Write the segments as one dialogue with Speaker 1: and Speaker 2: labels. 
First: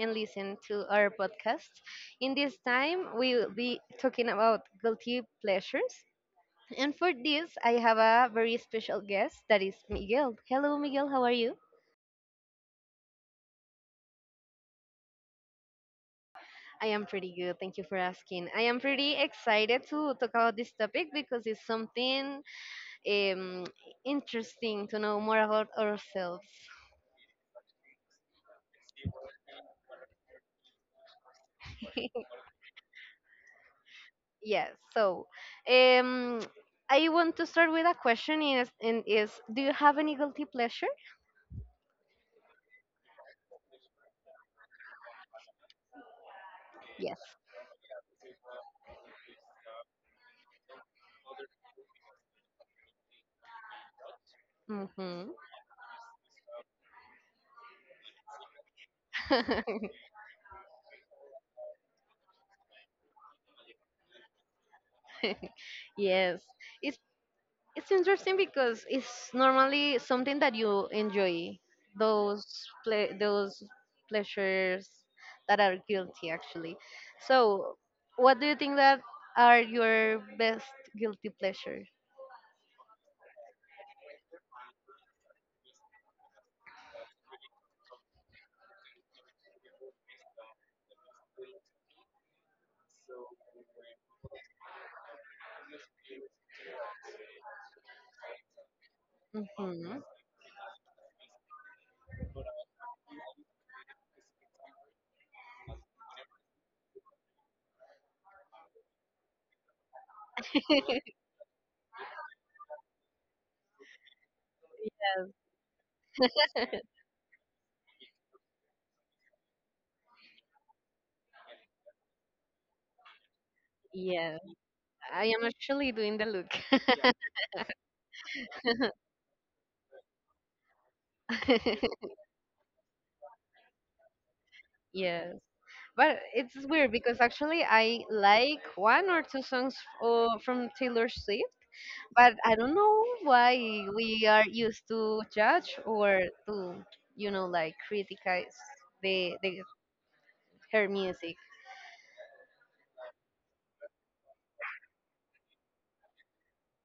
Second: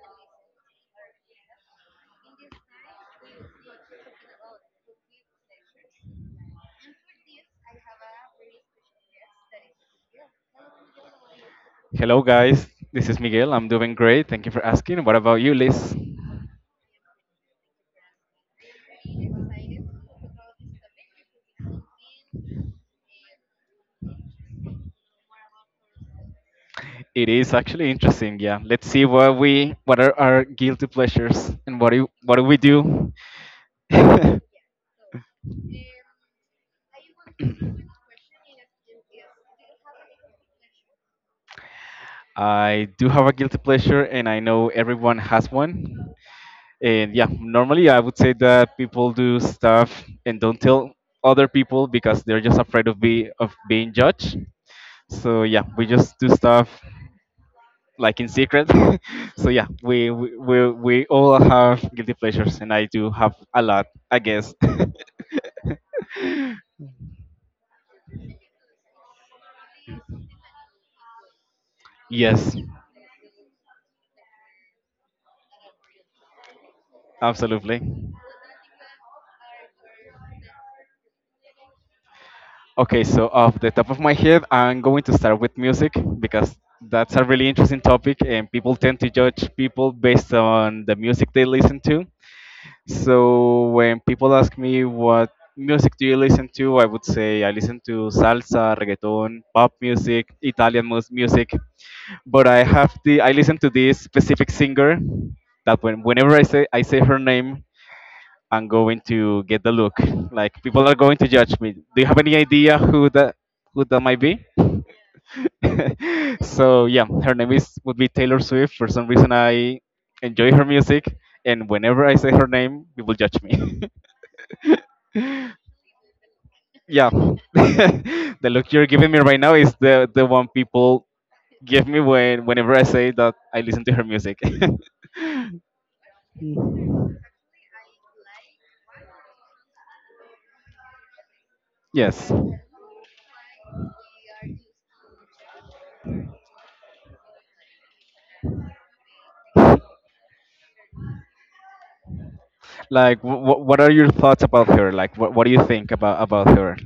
Speaker 1: and listen to our podcast. In this time, we will be talking about guilty pleasures. And for this, I have a very special guest that is Miguel. Hello, Miguel. How are you?
Speaker 2: Hello, guys. This is Miguel. I'm doing great. Thank you for asking. What about you, Liz?
Speaker 1: I am pretty good. Thank you for asking. I am pretty excited to talk about this topic because it's something um, interesting to know more about ourselves.
Speaker 2: It is actually interesting. Yeah. Let's see what are our guilty pleasures, and what do what do we do?
Speaker 1: Yes. So, um, I want to start with a question. Is and is do you have any guilty pleasure?
Speaker 2: I do have a guilty pleasure, and I know everyone has one. And
Speaker 1: Yes.
Speaker 2: yeah, normally I would say that people do stuff and don't tell other people because they're just afraid of being judged.
Speaker 1: Mm-hmm.
Speaker 2: So yeah, we just do stuff like in secret. So yeah, we all have guilty pleasures, and I do have a lot, I guess.
Speaker 1: Yes. It's it's interesting because it's normally something that you enjoy. Those
Speaker 2: Yes,
Speaker 1: those pleasures that are guilty actually. So,
Speaker 2: absolutely.
Speaker 1: what do you think that are your best guilty pleasure?
Speaker 2: Okay, so off the top of my head, I'm going to start with music because that's a really interesting topic, and people tend to judge people based on the music they listen to. So when people ask me what music do you listen to, I would say I listen to salsa, reggaeton, pop
Speaker 1: Mm-hmm.
Speaker 2: music, Italian music, but I have the I listen to this specific singer that whenever I say her name, I'm going to get the look. Like people are going to judge me. Do you have any idea who that might be?
Speaker 1: Yes.
Speaker 2: So yeah, her name is would be Taylor Swift. For some reason, I enjoy her music, and whenever I say her name, people judge me.
Speaker 1: Yes. I am actually doing the look.
Speaker 2: Yeah, the look you're giving me right now is the one people give me whenever I say that I listen to her music.
Speaker 1: Yes. But it's weird because actually I like one or two songs from Taylor Swift,
Speaker 2: Yes.
Speaker 1: but I don't know why we are used to judge or to like criticize the her music.
Speaker 2: Like, what are your thoughts about her? Like, what do you think about her?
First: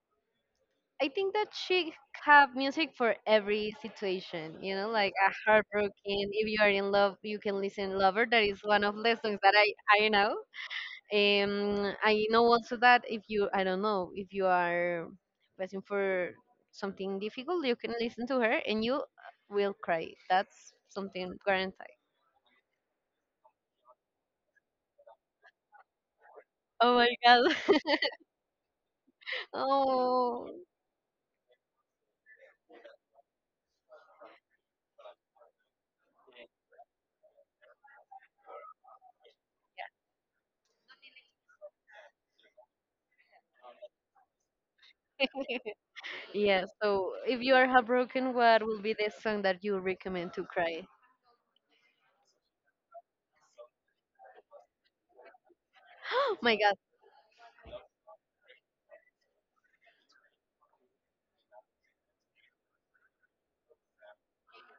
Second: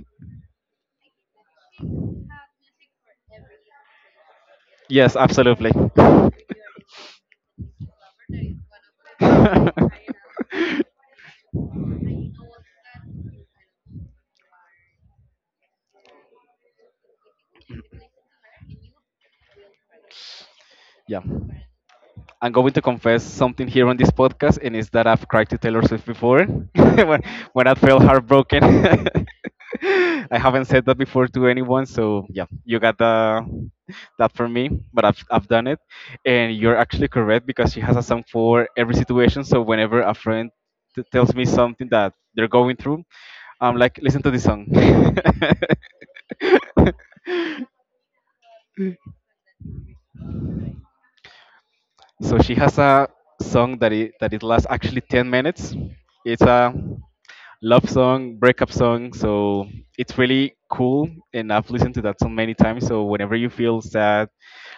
Speaker 1: I think that she have music for every situation like
Speaker 2: Yes,
Speaker 1: a
Speaker 2: absolutely.
Speaker 1: heartbroken. If you are in love, you can listen "Lover." That is one of the songs that I know. I know also that if you, I don't know, if you are passing for something difficult, you can listen to her and you will cry. That's
Speaker 2: Yeah.
Speaker 1: something guaranteed.
Speaker 2: I'm going to confess something here on this podcast, and it's that I've cried to Taylor Swift before
Speaker 1: Oh my
Speaker 2: when,
Speaker 1: god.
Speaker 2: when I felt heartbroken. I
Speaker 1: Oh,
Speaker 2: haven't said that before to anyone, so yeah, you got that for me, but I've done it. And you're actually correct because she has a song for every situation, so whenever a friend tells me something that they're going through, I'm like, listen to this song.
Speaker 1: yeah. So if you are heartbroken, what will be the song that you recommend to cry?
Speaker 2: So she has a song that it lasts actually 10 minutes. It's
Speaker 1: My
Speaker 2: a
Speaker 1: God.
Speaker 2: love song, breakup song. So it's really cool, and I've listened to that so many times. So whenever you feel sad,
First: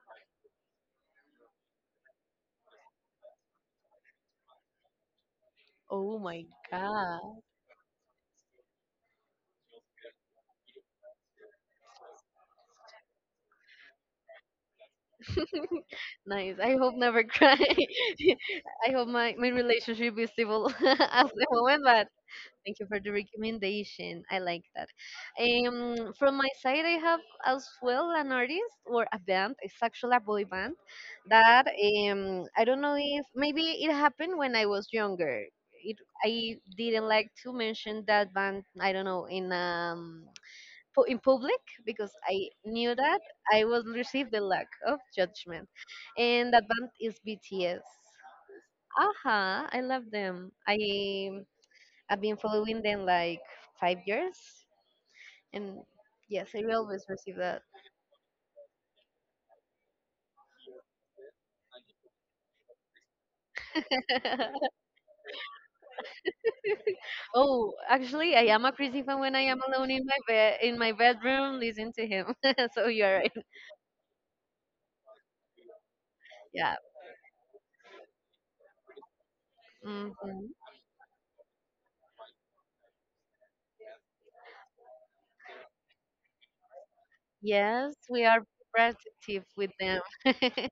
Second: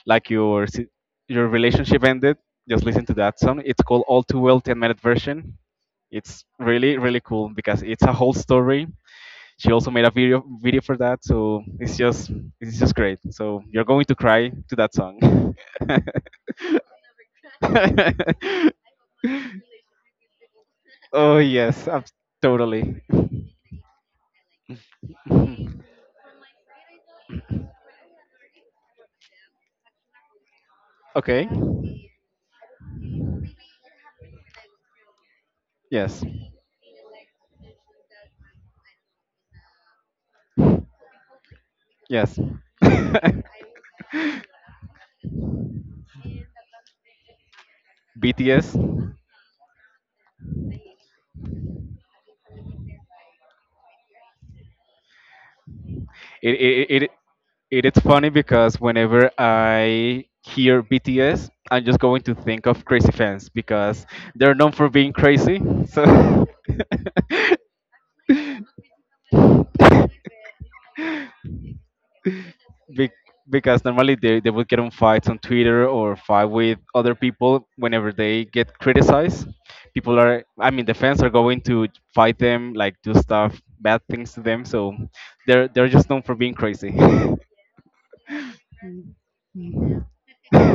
Speaker 2: like your relationship ended, just listen to that song. It's called All Too Well, 10-minute version.
Speaker 1: Oh
Speaker 2: It's
Speaker 1: my
Speaker 2: really
Speaker 1: God.
Speaker 2: cool because it's a whole story. She also made a video for that, so it's just great. So you're going to cry to that song.
Speaker 1: Nice. I hope never cry. I hope my relationship is stable at
Speaker 2: Oh
Speaker 1: the moment,
Speaker 2: yes,
Speaker 1: but. Thank you for
Speaker 2: totally.
Speaker 1: the recommendation. I like that.
Speaker 2: Mhm.
Speaker 1: From my side, I have as well an artist or a band. It's actually a boy band
Speaker 2: Okay.
Speaker 1: that I don't know if maybe it happened when I was younger. It,
Speaker 2: Yes.
Speaker 1: I didn't like to mention that band. I don't know in public because
Speaker 2: Yes.
Speaker 1: I knew that I would receive the lack of judgment, and that band is BTS.
Speaker 2: BTS.
Speaker 1: Aha, I love them. I've been following them like 5 years, and
Speaker 2: It
Speaker 1: yes, I will always
Speaker 2: it
Speaker 1: receive that.
Speaker 2: it it's funny because whenever I hear BTS, I'm just going to think of crazy fans because they're known for being crazy. So
Speaker 1: Oh, actually, I am a crazy fan when I am alone in my bed, in my bedroom, listening to him. So
Speaker 2: Be-
Speaker 1: you're right.
Speaker 2: because normally they would get on fights on Twitter or fight
Speaker 1: Yeah.
Speaker 2: with other people whenever they get criticized.
Speaker 1: Hmm.
Speaker 2: I mean, the fans are going to fight them, like do stuff, bad things to them. So they're just known for being crazy.
Speaker 1: Yes, we are protective with them. Yes,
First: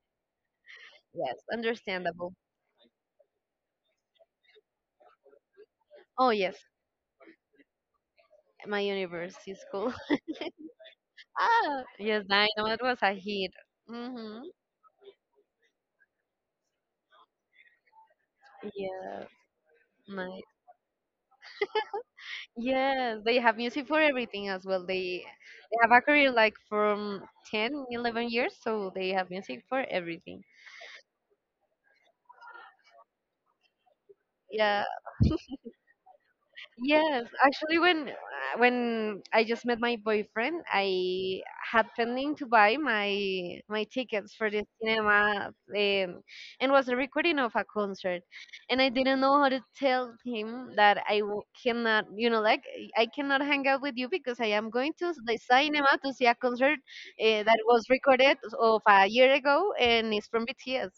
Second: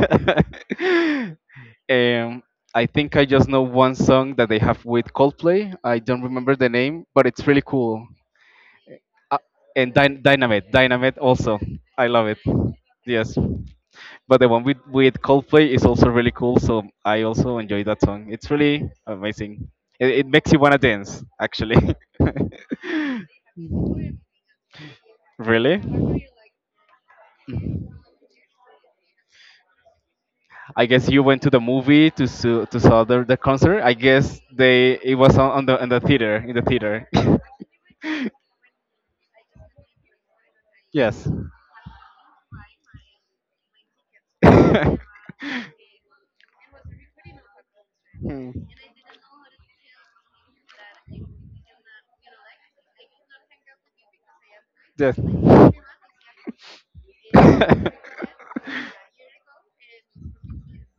Speaker 1: understandable.
Speaker 2: um, I think I just know one song that they have with Coldplay. I don't
Speaker 1: Oh
Speaker 2: remember
Speaker 1: yes,
Speaker 2: the name, but it's really cool.
Speaker 1: my universe
Speaker 2: uh,
Speaker 1: is cool.
Speaker 2: and Dynamite also.
Speaker 1: ah,
Speaker 2: I
Speaker 1: yes,
Speaker 2: love it.
Speaker 1: I know it was a
Speaker 2: Yes,
Speaker 1: hit.
Speaker 2: but
Speaker 1: Mm-hmm.
Speaker 2: the one with Coldplay is also really cool. So I also enjoy that song. It's really
Speaker 1: Yeah,
Speaker 2: amazing. It
Speaker 1: nice.
Speaker 2: makes you wanna dance, actually.
Speaker 1: Yes, they have music for everything as well. They
Speaker 2: Really?
Speaker 1: have a career like from 10, 11 years, so they have music for everything.
Speaker 2: I guess you went to the movie to saw the concert. I guess
Speaker 1: Yeah.
Speaker 2: they it was on the theater in the theater.
Speaker 1: Yes, actually, when when I just met my boyfriend,
Speaker 2: yes.
Speaker 1: I had pending to buy my tickets for the cinema, um, and was a recording of a concert,
Speaker 2: Hmm.
Speaker 1: and I didn't know how to tell him that I cannot hang out with you because I am going to
Speaker 2: Yes.
Speaker 1: the cinema to see a concert that was recorded of a year ago and it's from BTS.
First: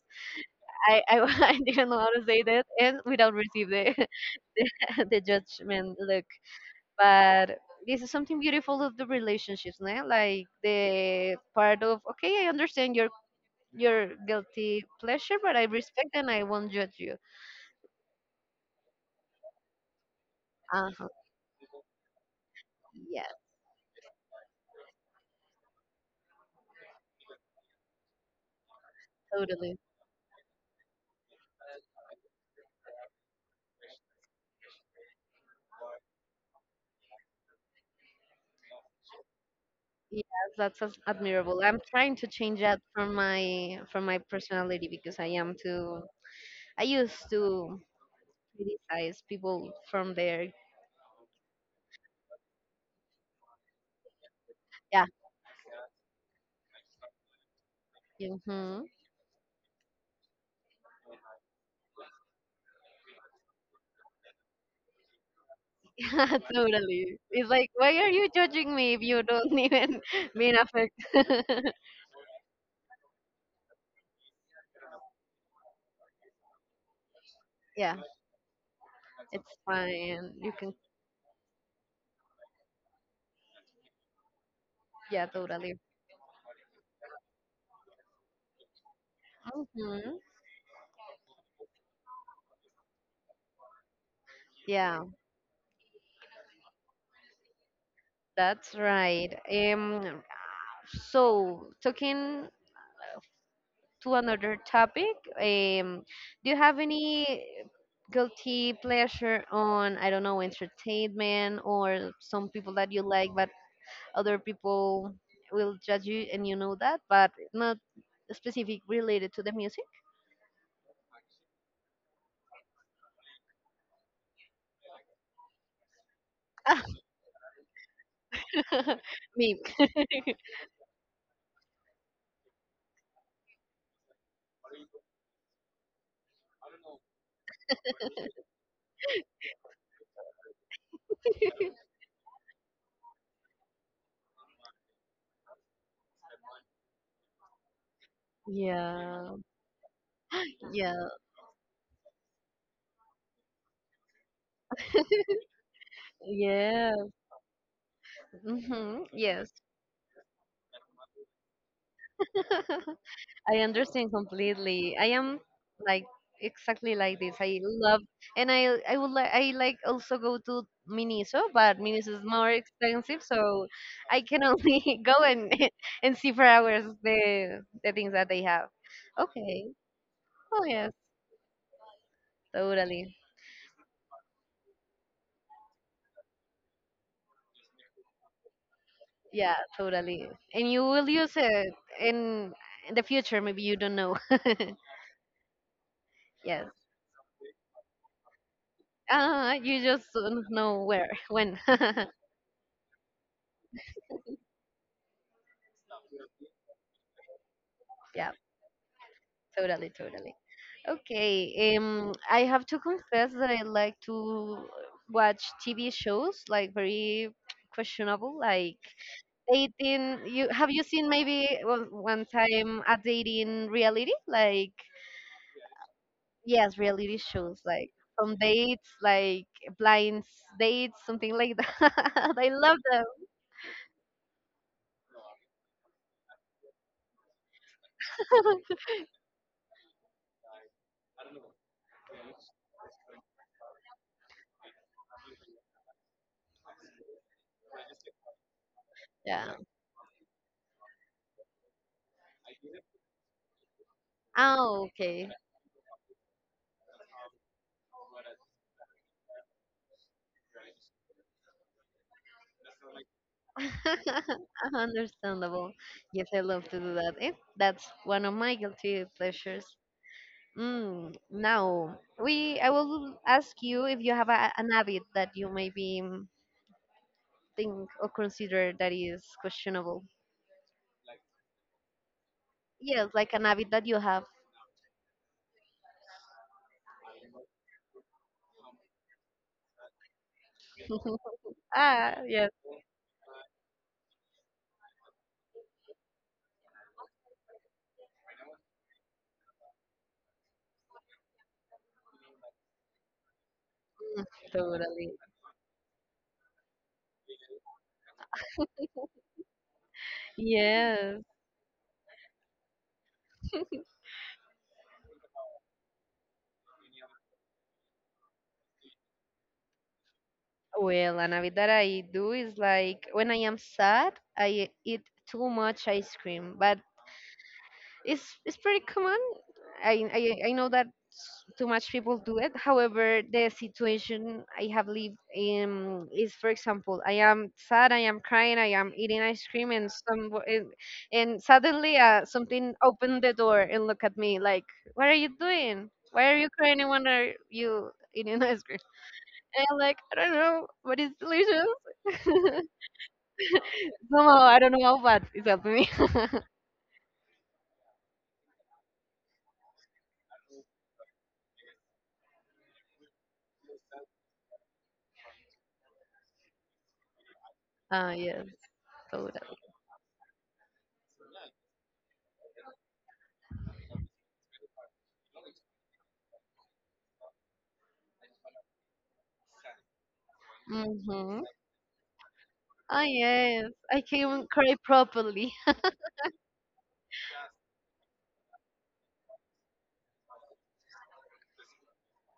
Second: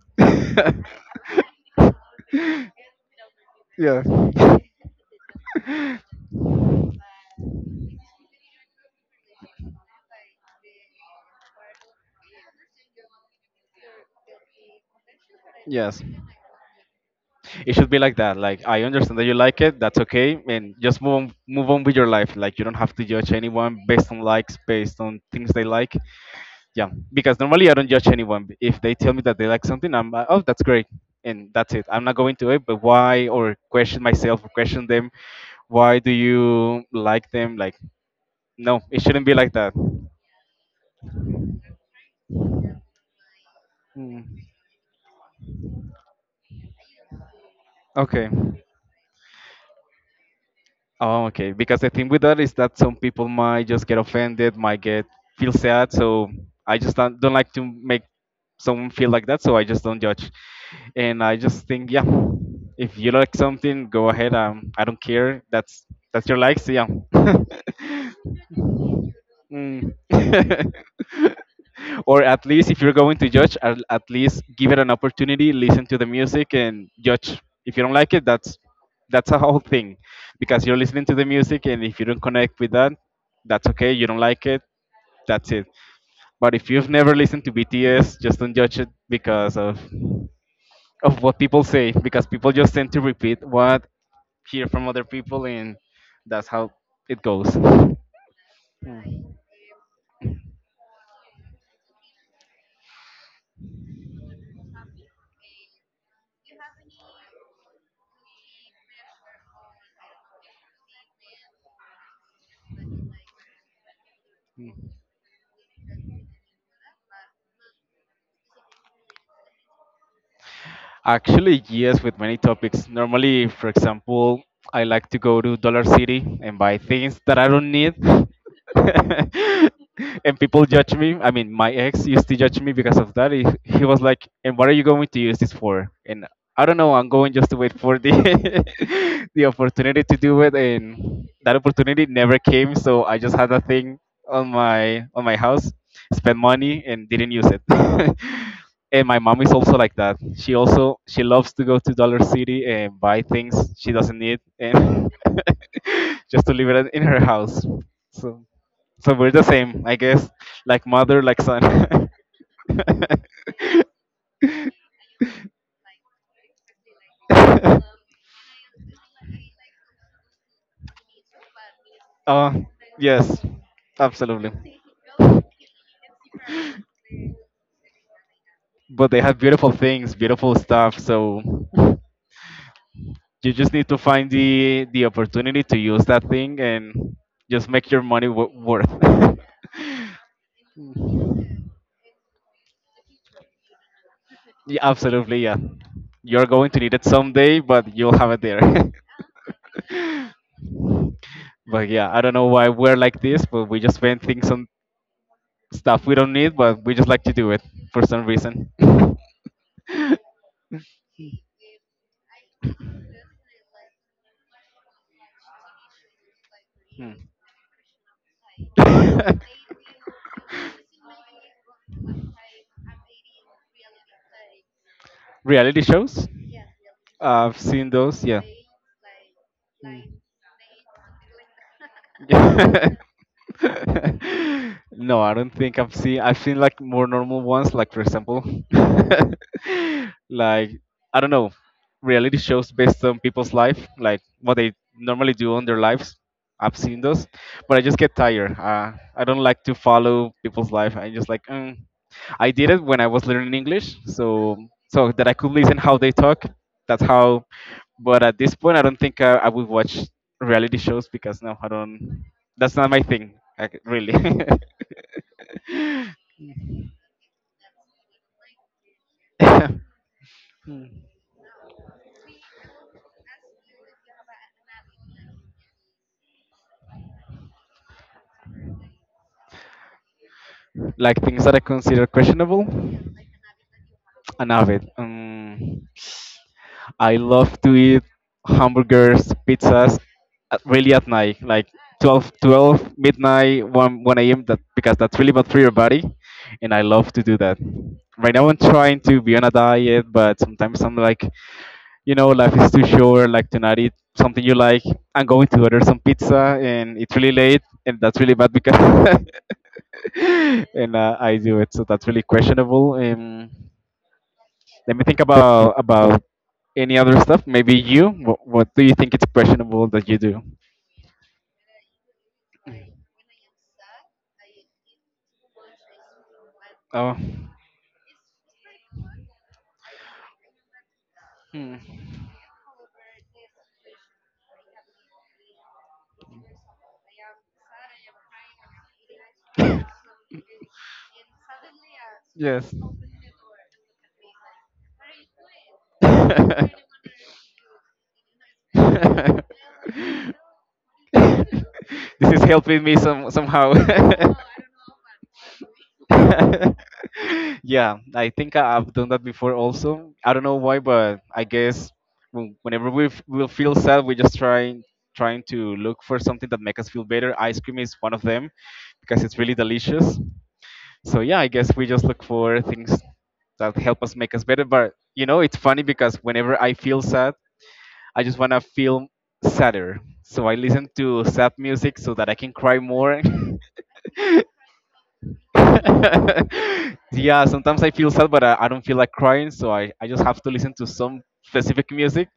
Speaker 1: I I didn't know how to say that, and without receive
Speaker 2: Yeah.
Speaker 1: the the judgment look, but this is something beautiful of the relationships, ne? Like the part of, okay, I understand your guilty pleasure, but I
Speaker 2: Yes.
Speaker 1: respect and I won't judge you.
Speaker 2: It should be like that. Like I understand that you like it, that's okay, and just
Speaker 1: Uh-huh.
Speaker 2: move on, move on with your life. Like you don't have to
Speaker 1: Yeah,
Speaker 2: judge anyone based on likes, based on things they like. Yeah, because normally I don't judge anyone. If they tell me that they like
Speaker 1: totally.
Speaker 2: something, I'm like, oh, that's great, and that's it. I'm not going to it, but why or question myself or question them. Why do you like them? Like no, it shouldn't be like that.
Speaker 1: Yes, that's admirable. I'm trying to change that from my
Speaker 2: Mm.
Speaker 1: personality because I am too. I used to
Speaker 2: Okay.
Speaker 1: criticize people from their.
Speaker 2: Oh, okay. Because the thing with that is that some people might just get offended, might
Speaker 1: Yeah.
Speaker 2: get feel sad. So I just don't like to make
Speaker 1: Mm-hmm.
Speaker 2: someone feel like that. So I just don't judge, and I just think, yeah, if you like something, go ahead. I don't care. that's your likes. Yeah.
Speaker 1: Totally, it's like, why are you judging me if you don't
Speaker 2: Mm.
Speaker 1: even mean affect
Speaker 2: Or at least if you're going to judge, at least give it an opportunity, listen to the music and judge. If you
Speaker 1: yeah.
Speaker 2: don't like it, that's a
Speaker 1: It's
Speaker 2: whole thing,
Speaker 1: fine. You
Speaker 2: because
Speaker 1: can,
Speaker 2: you're listening to the music, and if you don't connect with that, that's okay, you don't like it,
Speaker 1: yeah,
Speaker 2: that's it.
Speaker 1: totally.
Speaker 2: But if you've never listened to BTS, just don't judge it because of
Speaker 1: Hmm.
Speaker 2: of what people say, because people just tend to repeat what hear from other
Speaker 1: Yeah,
Speaker 2: people, and that's how it goes.
Speaker 1: that's right. So talking to another topic, um, do you have any guilty pleasure on, I don't know, entertainment or some people that you like, but other people will judge you and you know that, but not specific related to the music?
Speaker 2: Actually, yes, with many topics. Normally, for example, I like to go to Dollar City and buy things that I don't need.
Speaker 1: Me.
Speaker 2: And people judge me. I mean, my ex used to judge me because of that. He was like, "And what are you going to use this for?" And I don't know. I'm going just to wait for the the opportunity to do it, and that opportunity never came. So I just had a thing on my house, spent money, and didn't use it. And my
Speaker 1: Yeah.
Speaker 2: mom is also like that. She also
Speaker 1: Yeah.
Speaker 2: she loves to go to Dollar City and buy things she doesn't need, and just to leave
Speaker 1: Yeah.
Speaker 2: it in her house. So
Speaker 1: Hmm.
Speaker 2: so we're the
Speaker 1: Yes.
Speaker 2: same, I guess. Like mother, like son.
Speaker 1: I understand completely. I am like exactly like this. I love and I like also go to Miniso, but Miniso is more
Speaker 2: uh
Speaker 1: expensive,
Speaker 2: yes.
Speaker 1: so I can
Speaker 2: Absolutely.
Speaker 1: only go and and see for hours the things that they have.
Speaker 2: But they have
Speaker 1: Okay.
Speaker 2: beautiful things, beautiful
Speaker 1: Oh yes,
Speaker 2: stuff, so
Speaker 1: totally.
Speaker 2: you just need to find the opportunity to use that thing and just make your money worth.
Speaker 1: Yeah, totally. And you will use it in in the future. Maybe you don't know.
Speaker 2: Yeah, absolutely, yeah. You're
Speaker 1: Yes.
Speaker 2: going to need it someday, but you'll have it there.
Speaker 1: You just don't know where, when.
Speaker 2: But yeah, I don't know why we're like this, but we just spend things on stuff we don't need, but we just like to do it for some
Speaker 1: Yeah.
Speaker 2: reason.
Speaker 1: Totally, totally. Okay, I have to confess that I like to watch TV shows like
Speaker 2: Hmm.
Speaker 1: very questionable, like dating. You seen maybe one time a dating reality? Like
Speaker 2: Reality shows?
Speaker 1: yes, reality
Speaker 2: I've
Speaker 1: shows
Speaker 2: seen
Speaker 1: like
Speaker 2: those,
Speaker 1: from
Speaker 2: yeah.
Speaker 1: dates, like blind dates, something like that. I love
Speaker 2: Mm.
Speaker 1: them.
Speaker 2: No, I don't think I've seen. I've seen like more normal ones, like for example, like I don't know, reality shows based on people's life, like what they normally do on their lives. I've seen those, but I just get tired. I don't
Speaker 1: Yeah.
Speaker 2: like to follow people's life. I just like, mm. I did it when I was learning English, so
Speaker 1: Oh,
Speaker 2: so that
Speaker 1: okay.
Speaker 2: I could listen how they talk. That's how. But at this point, I don't think I would watch reality shows because no, I don't. That's not my thing, like, really.
Speaker 1: Understandable. Yes, I love to do that. Eh, that's one of my guilty pleasures. Mm, now, we I will ask you if you have a, an habit that you maybe think or consider that is questionable.
Speaker 2: like things that I consider questionable.
Speaker 1: Yes, like an habit that you have.
Speaker 2: Enough of it. I love to eat hamburgers, pizzas, really at night, like
Speaker 1: Ah,
Speaker 2: 12,
Speaker 1: yes,
Speaker 2: 12 midnight, 1 a.m. That because that's really bad for your body, and I love to do that. Right now, I'm trying to be on a diet, but sometimes I'm like, life is too short. Like tonight, eat something you like.
Speaker 1: totally.
Speaker 2: I'm going to order some pizza, and it's really late, and that's really bad because and
Speaker 1: Yes.
Speaker 2: I do it. So that's really questionable. Let me think about any other stuff. Maybe you. What do you think it's questionable that you do?
Speaker 1: Well, an habit that I do is like when I am sad, I eat too much ice cream, but
Speaker 2: Oh,
Speaker 1: it's pretty common. I, I know that too
Speaker 2: hmm.
Speaker 1: much people do it. However, the situation I have lived in is, for example, I am sad, I am crying, I am eating ice cream, and some and, and suddenly
Speaker 2: Yes.
Speaker 1: something opened the door and look at me like, "What are you doing? Why are you crying? And when are you eating ice cream?"
Speaker 2: This
Speaker 1: And I'm like, "I don't know, but it's delicious."
Speaker 2: is helping me somehow.
Speaker 1: Somehow I don't know, but it's helping me.
Speaker 2: Yeah, I- think I've done that before also. I don't know why, but I guess whenever we'll feel sad, we just trying to look for something that make us feel better. Ice cream is
Speaker 1: Ah,
Speaker 2: one of
Speaker 1: yes,
Speaker 2: them because it's really
Speaker 1: totally.
Speaker 2: delicious. So yeah, I guess we just look for things that help us make us better. But it's funny because whenever I feel sad, I just want to feel sadder. So I listen to
Speaker 1: Hmm.
Speaker 2: sad music so that I can cry
Speaker 1: Ah,
Speaker 2: more.
Speaker 1: yes. I can cry properly.
Speaker 2: Yeah, sometimes I feel sad, but I don't feel like crying. So I just have to listen to some specific music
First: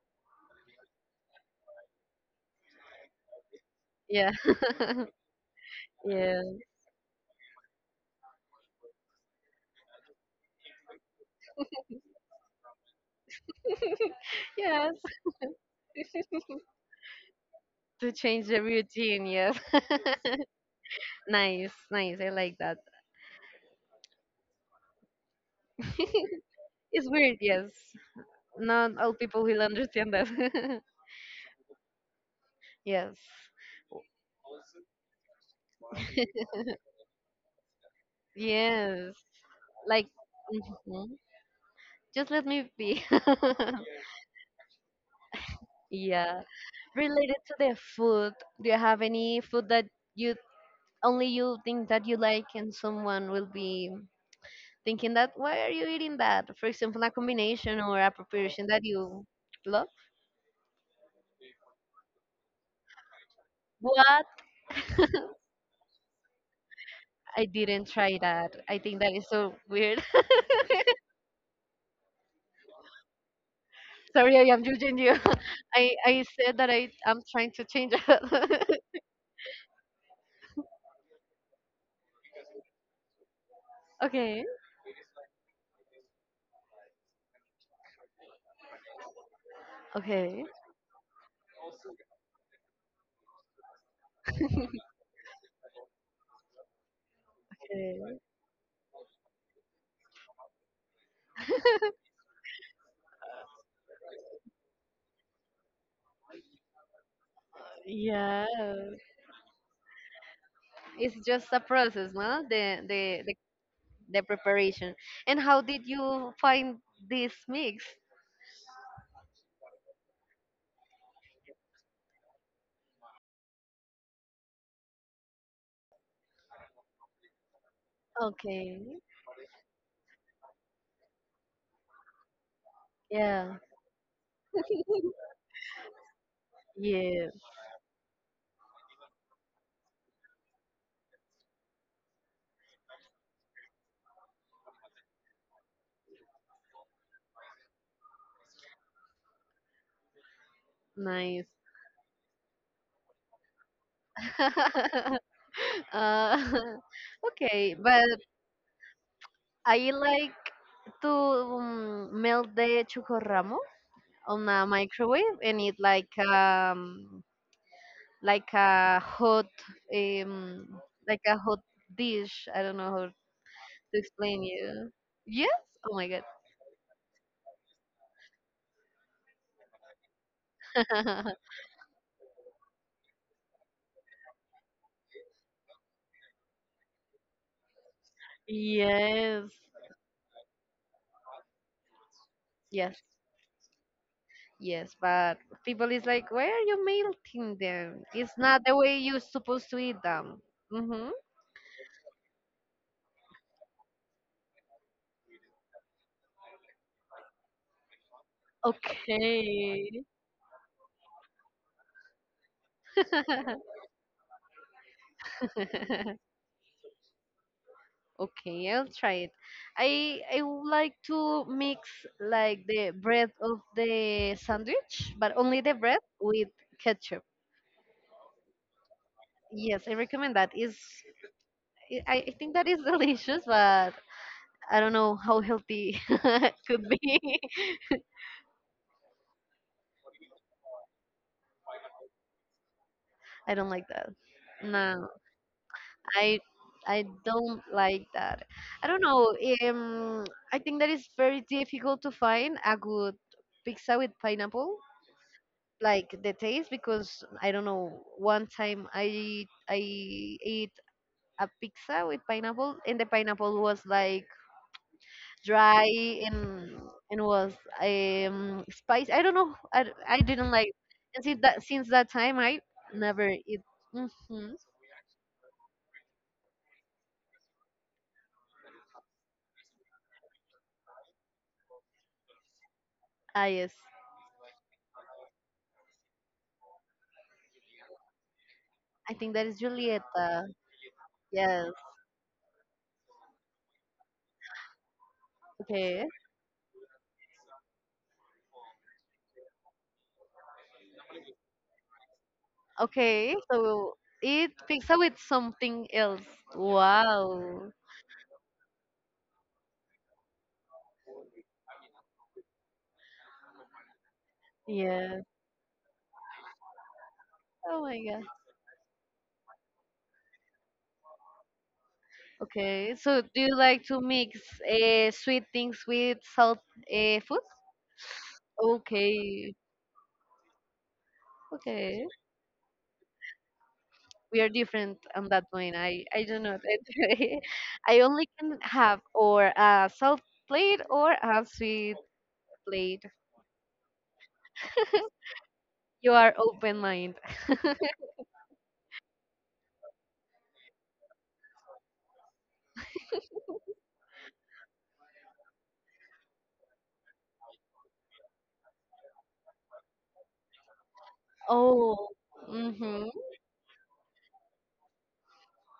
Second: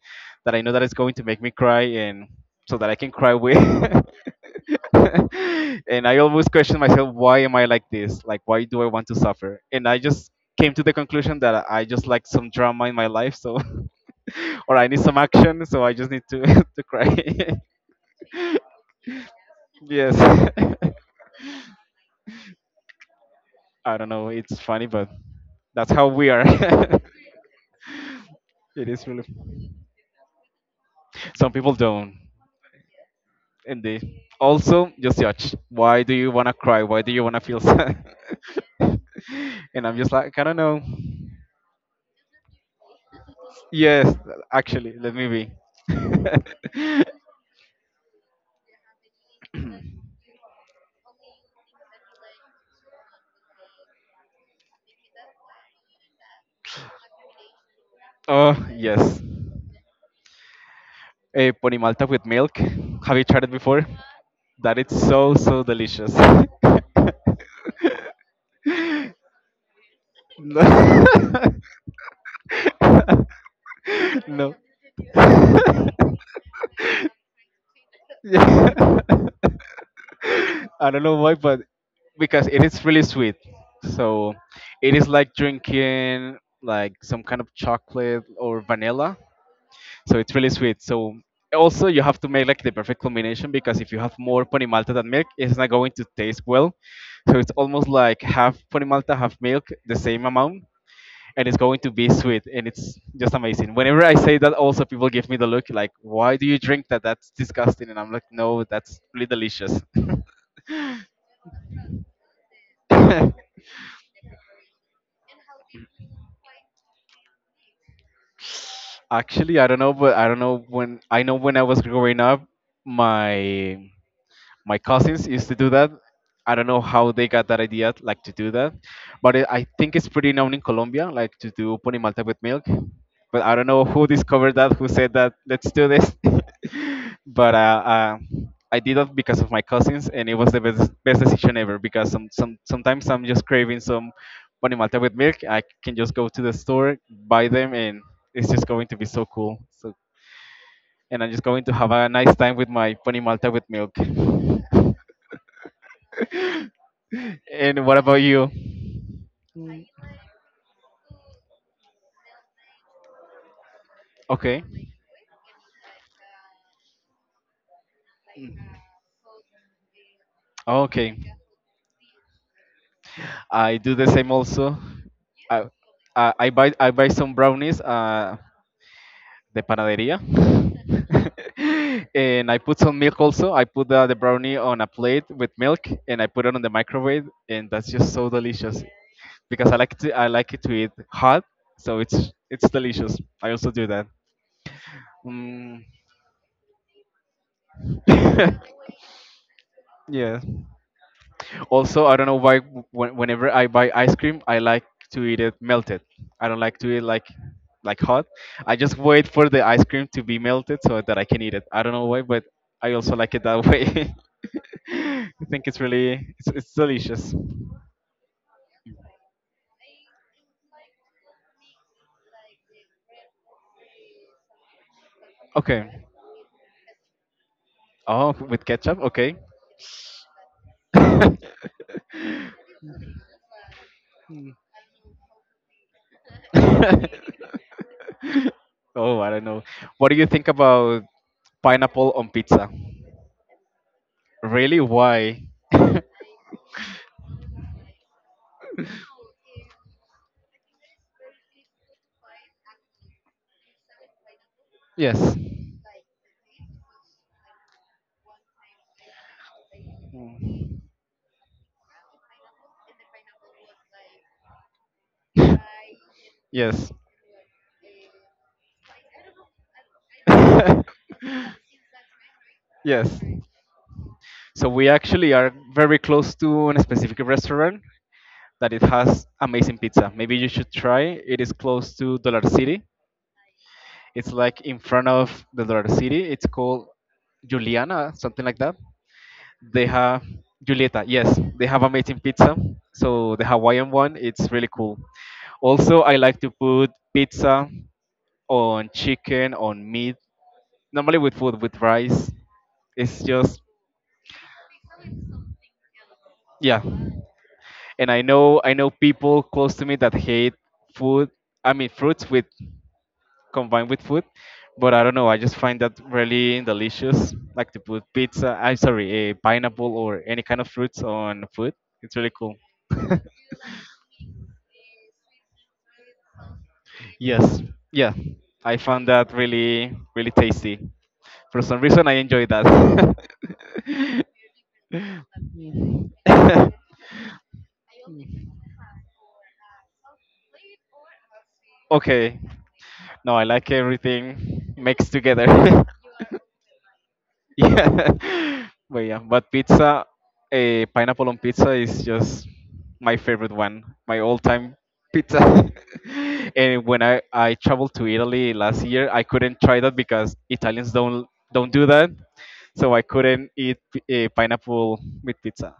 Speaker 2: that I know that is going to make me cry and so that I can cry with.
Speaker 1: Yeah.
Speaker 2: And I
Speaker 1: Yeah.
Speaker 2: always question myself, why am I like this? Like, why do I want to suffer? And I just came to the conclusion that I just like some drama in my life. So, or I
Speaker 1: Yes.
Speaker 2: need some action. So I just need to, to cry.
Speaker 1: To change the routine, yes.
Speaker 2: Yes.
Speaker 1: Nice, nice. I like that.
Speaker 2: I don't know. It's funny, but that's how we are.
Speaker 1: It's weird, yes.
Speaker 2: It
Speaker 1: Not
Speaker 2: is
Speaker 1: all people will
Speaker 2: really.
Speaker 1: understand that.
Speaker 2: Some people don't,
Speaker 1: Yes.
Speaker 2: and they also just judge. Why do you wanna cry? Why do you wanna feel sad?
Speaker 1: Yes.
Speaker 2: And I'm
Speaker 1: Like,
Speaker 2: just like, I don't know.
Speaker 1: mhm. Just let me be.
Speaker 2: Yes, actually, let me
Speaker 1: Yeah.
Speaker 2: be.
Speaker 1: Related to the food, do you have any food that you you think that you like and someone will be thinking that why are you eating that? For example, a combination or a
Speaker 2: Oh
Speaker 1: preparation that
Speaker 2: yes,
Speaker 1: you love.
Speaker 2: a ponimalta with milk. Have you tried it before?
Speaker 1: What?
Speaker 2: That it's so delicious.
Speaker 1: I didn't try that. I think that is so weird. Sorry, I
Speaker 2: No.
Speaker 1: am judging you. I,
Speaker 2: No.
Speaker 1: I said that I am trying to change it.
Speaker 2: Yeah. I don't know why, but because it is really sweet, so
Speaker 1: Okay,
Speaker 2: it is like drinking like some kind of chocolate or vanilla. So it's
Speaker 1: okay, okay.
Speaker 2: really sweet. So also you have to make like the perfect combination because if you have more ponimalta than milk, it's not going to taste well. So it's almost like half ponimalta, half milk, the same amount, and it's going to be sweet, and it's just amazing. Whenever I say that, also people give me the look like, "Why do you drink that? That's disgusting." And I'm like,
Speaker 1: Yeah,
Speaker 2: "No, that's really delicious."
Speaker 1: it's just a process, no? The preparation. And how did you find this mix?
Speaker 2: Actually, I don't know, but I don't know when I was growing up, my my cousins used to do that. I don't know how they got that idea, like to do that,
Speaker 1: Okay.
Speaker 2: but it, I think it's pretty known in Colombia, like to do pony malta with milk. But
Speaker 1: Yeah.
Speaker 2: I don't know who discovered that, who said that. Let's do this.
Speaker 1: Yeah.
Speaker 2: but I did that because of my cousins, and it was the best, best decision ever. Because some sometimes I'm just craving some pony malta with milk. I can just go to the store, buy them, and it's just going to be so cool. So, and I'm just
Speaker 1: Nice.
Speaker 2: going to have a nice time with my pony malta with milk.
Speaker 1: Uh, okay,
Speaker 2: And what
Speaker 1: but
Speaker 2: about you?
Speaker 1: I like to melt the chocorramo on
Speaker 2: Okay.
Speaker 1: a microwave and it like a hot um
Speaker 2: Okay.
Speaker 1: like a hot dish. I don't know how to
Speaker 2: I do the same
Speaker 1: explain
Speaker 2: also.
Speaker 1: you. Yes?
Speaker 2: I,
Speaker 1: Oh my god.
Speaker 2: I buy some brownies the panaderia. and I put some milk also. I put the brownie on a plate with milk and I put it on the microwave and that's just so delicious
Speaker 1: Yes.
Speaker 2: because I like it to eat hot, so it's
Speaker 1: Yes.
Speaker 2: delicious. I also do that.
Speaker 1: Yes, but
Speaker 2: Mm.
Speaker 1: people is like, why are you melting them? It's not the way you're supposed to eat them.
Speaker 2: Yes.
Speaker 1: Mm-hmm.
Speaker 2: Also, I don't know why whenever I buy ice cream, I like to eat it melted. I don't like to eat like hot. I just wait for the ice
Speaker 1: Okay.
Speaker 2: cream to be melted so that I can eat it. I don't know why, but I also like it that way. I think it's it's delicious.
Speaker 1: Okay, I'll try it. I would like to mix like the bread of the sandwich, but only the
Speaker 2: Okay.
Speaker 1: bread with ketchup.
Speaker 2: Oh, with ketchup. Okay.
Speaker 1: Yes, I recommend that. Is I think that is delicious, but I don't know how healthy could be.
Speaker 2: Oh, I don't know. What do you think about pineapple on pizza?
Speaker 1: I don't like that.
Speaker 2: Really?
Speaker 1: No,
Speaker 2: Why?
Speaker 1: I I don't like that. I don't know. Um, I think that is very difficult to find a good pizza with pineapple
Speaker 2: Yes.
Speaker 1: like the taste because I don't know. One time I ate
Speaker 2: Mm.
Speaker 1: a pizza with pineapple, and the pineapple was like dry and
Speaker 2: Yes.
Speaker 1: and was spicy. I don't know. I didn't like. And since that time, I
Speaker 2: Yes.
Speaker 1: never eat. Hmm.
Speaker 2: So we actually are very close to a specific restaurant that it has amazing pizza. Maybe you should try. It is close to Dollar City.
Speaker 1: Ah yes,
Speaker 2: It's like in front of the Dollar City. It's called Juliana, something like that.
Speaker 1: I think that is
Speaker 2: They have
Speaker 1: Julieta.
Speaker 2: Julieta. Yes, they
Speaker 1: Yes.
Speaker 2: have amazing pizza. So the Hawaiian one, it's really cool. Also,
Speaker 1: Okay.
Speaker 2: I like to put pizza on chicken, on meat. Normally with food, with rice. It's
Speaker 1: Okay.
Speaker 2: just
Speaker 1: So eat pizza with something else.
Speaker 2: yeah.
Speaker 1: Wow.
Speaker 2: And I know people close to me that hate food. I mean fruits with combined with food. But I don't
Speaker 1: Yeah.
Speaker 2: know, I just find that really delicious, like to
Speaker 1: Oh my
Speaker 2: put
Speaker 1: god.
Speaker 2: pizza, I'm sorry, a pineapple or any kind of fruits on food. It's really cool.
Speaker 1: Okay, so do you like to mix sweet things with salt food?
Speaker 2: Yes, yeah, I found that
Speaker 1: Okay,
Speaker 2: really, really tasty. For some reason,
Speaker 1: okay.
Speaker 2: I enjoy that.
Speaker 1: We are different on that point. I do not. I only can have or a salt plate or a sweet
Speaker 2: Okay,
Speaker 1: plate.
Speaker 2: no, I like everything mixed together.
Speaker 1: You are open mind.
Speaker 2: Yeah, but yeah, but pizza, a pineapple on pizza is just my favorite one, my all-time pizza. and when I traveled to Italy last year, I couldn't try that because Italians don't do
Speaker 1: Oh,
Speaker 2: that, so I
Speaker 1: mm-hmm.
Speaker 2: couldn't eat a pineapple with pizza.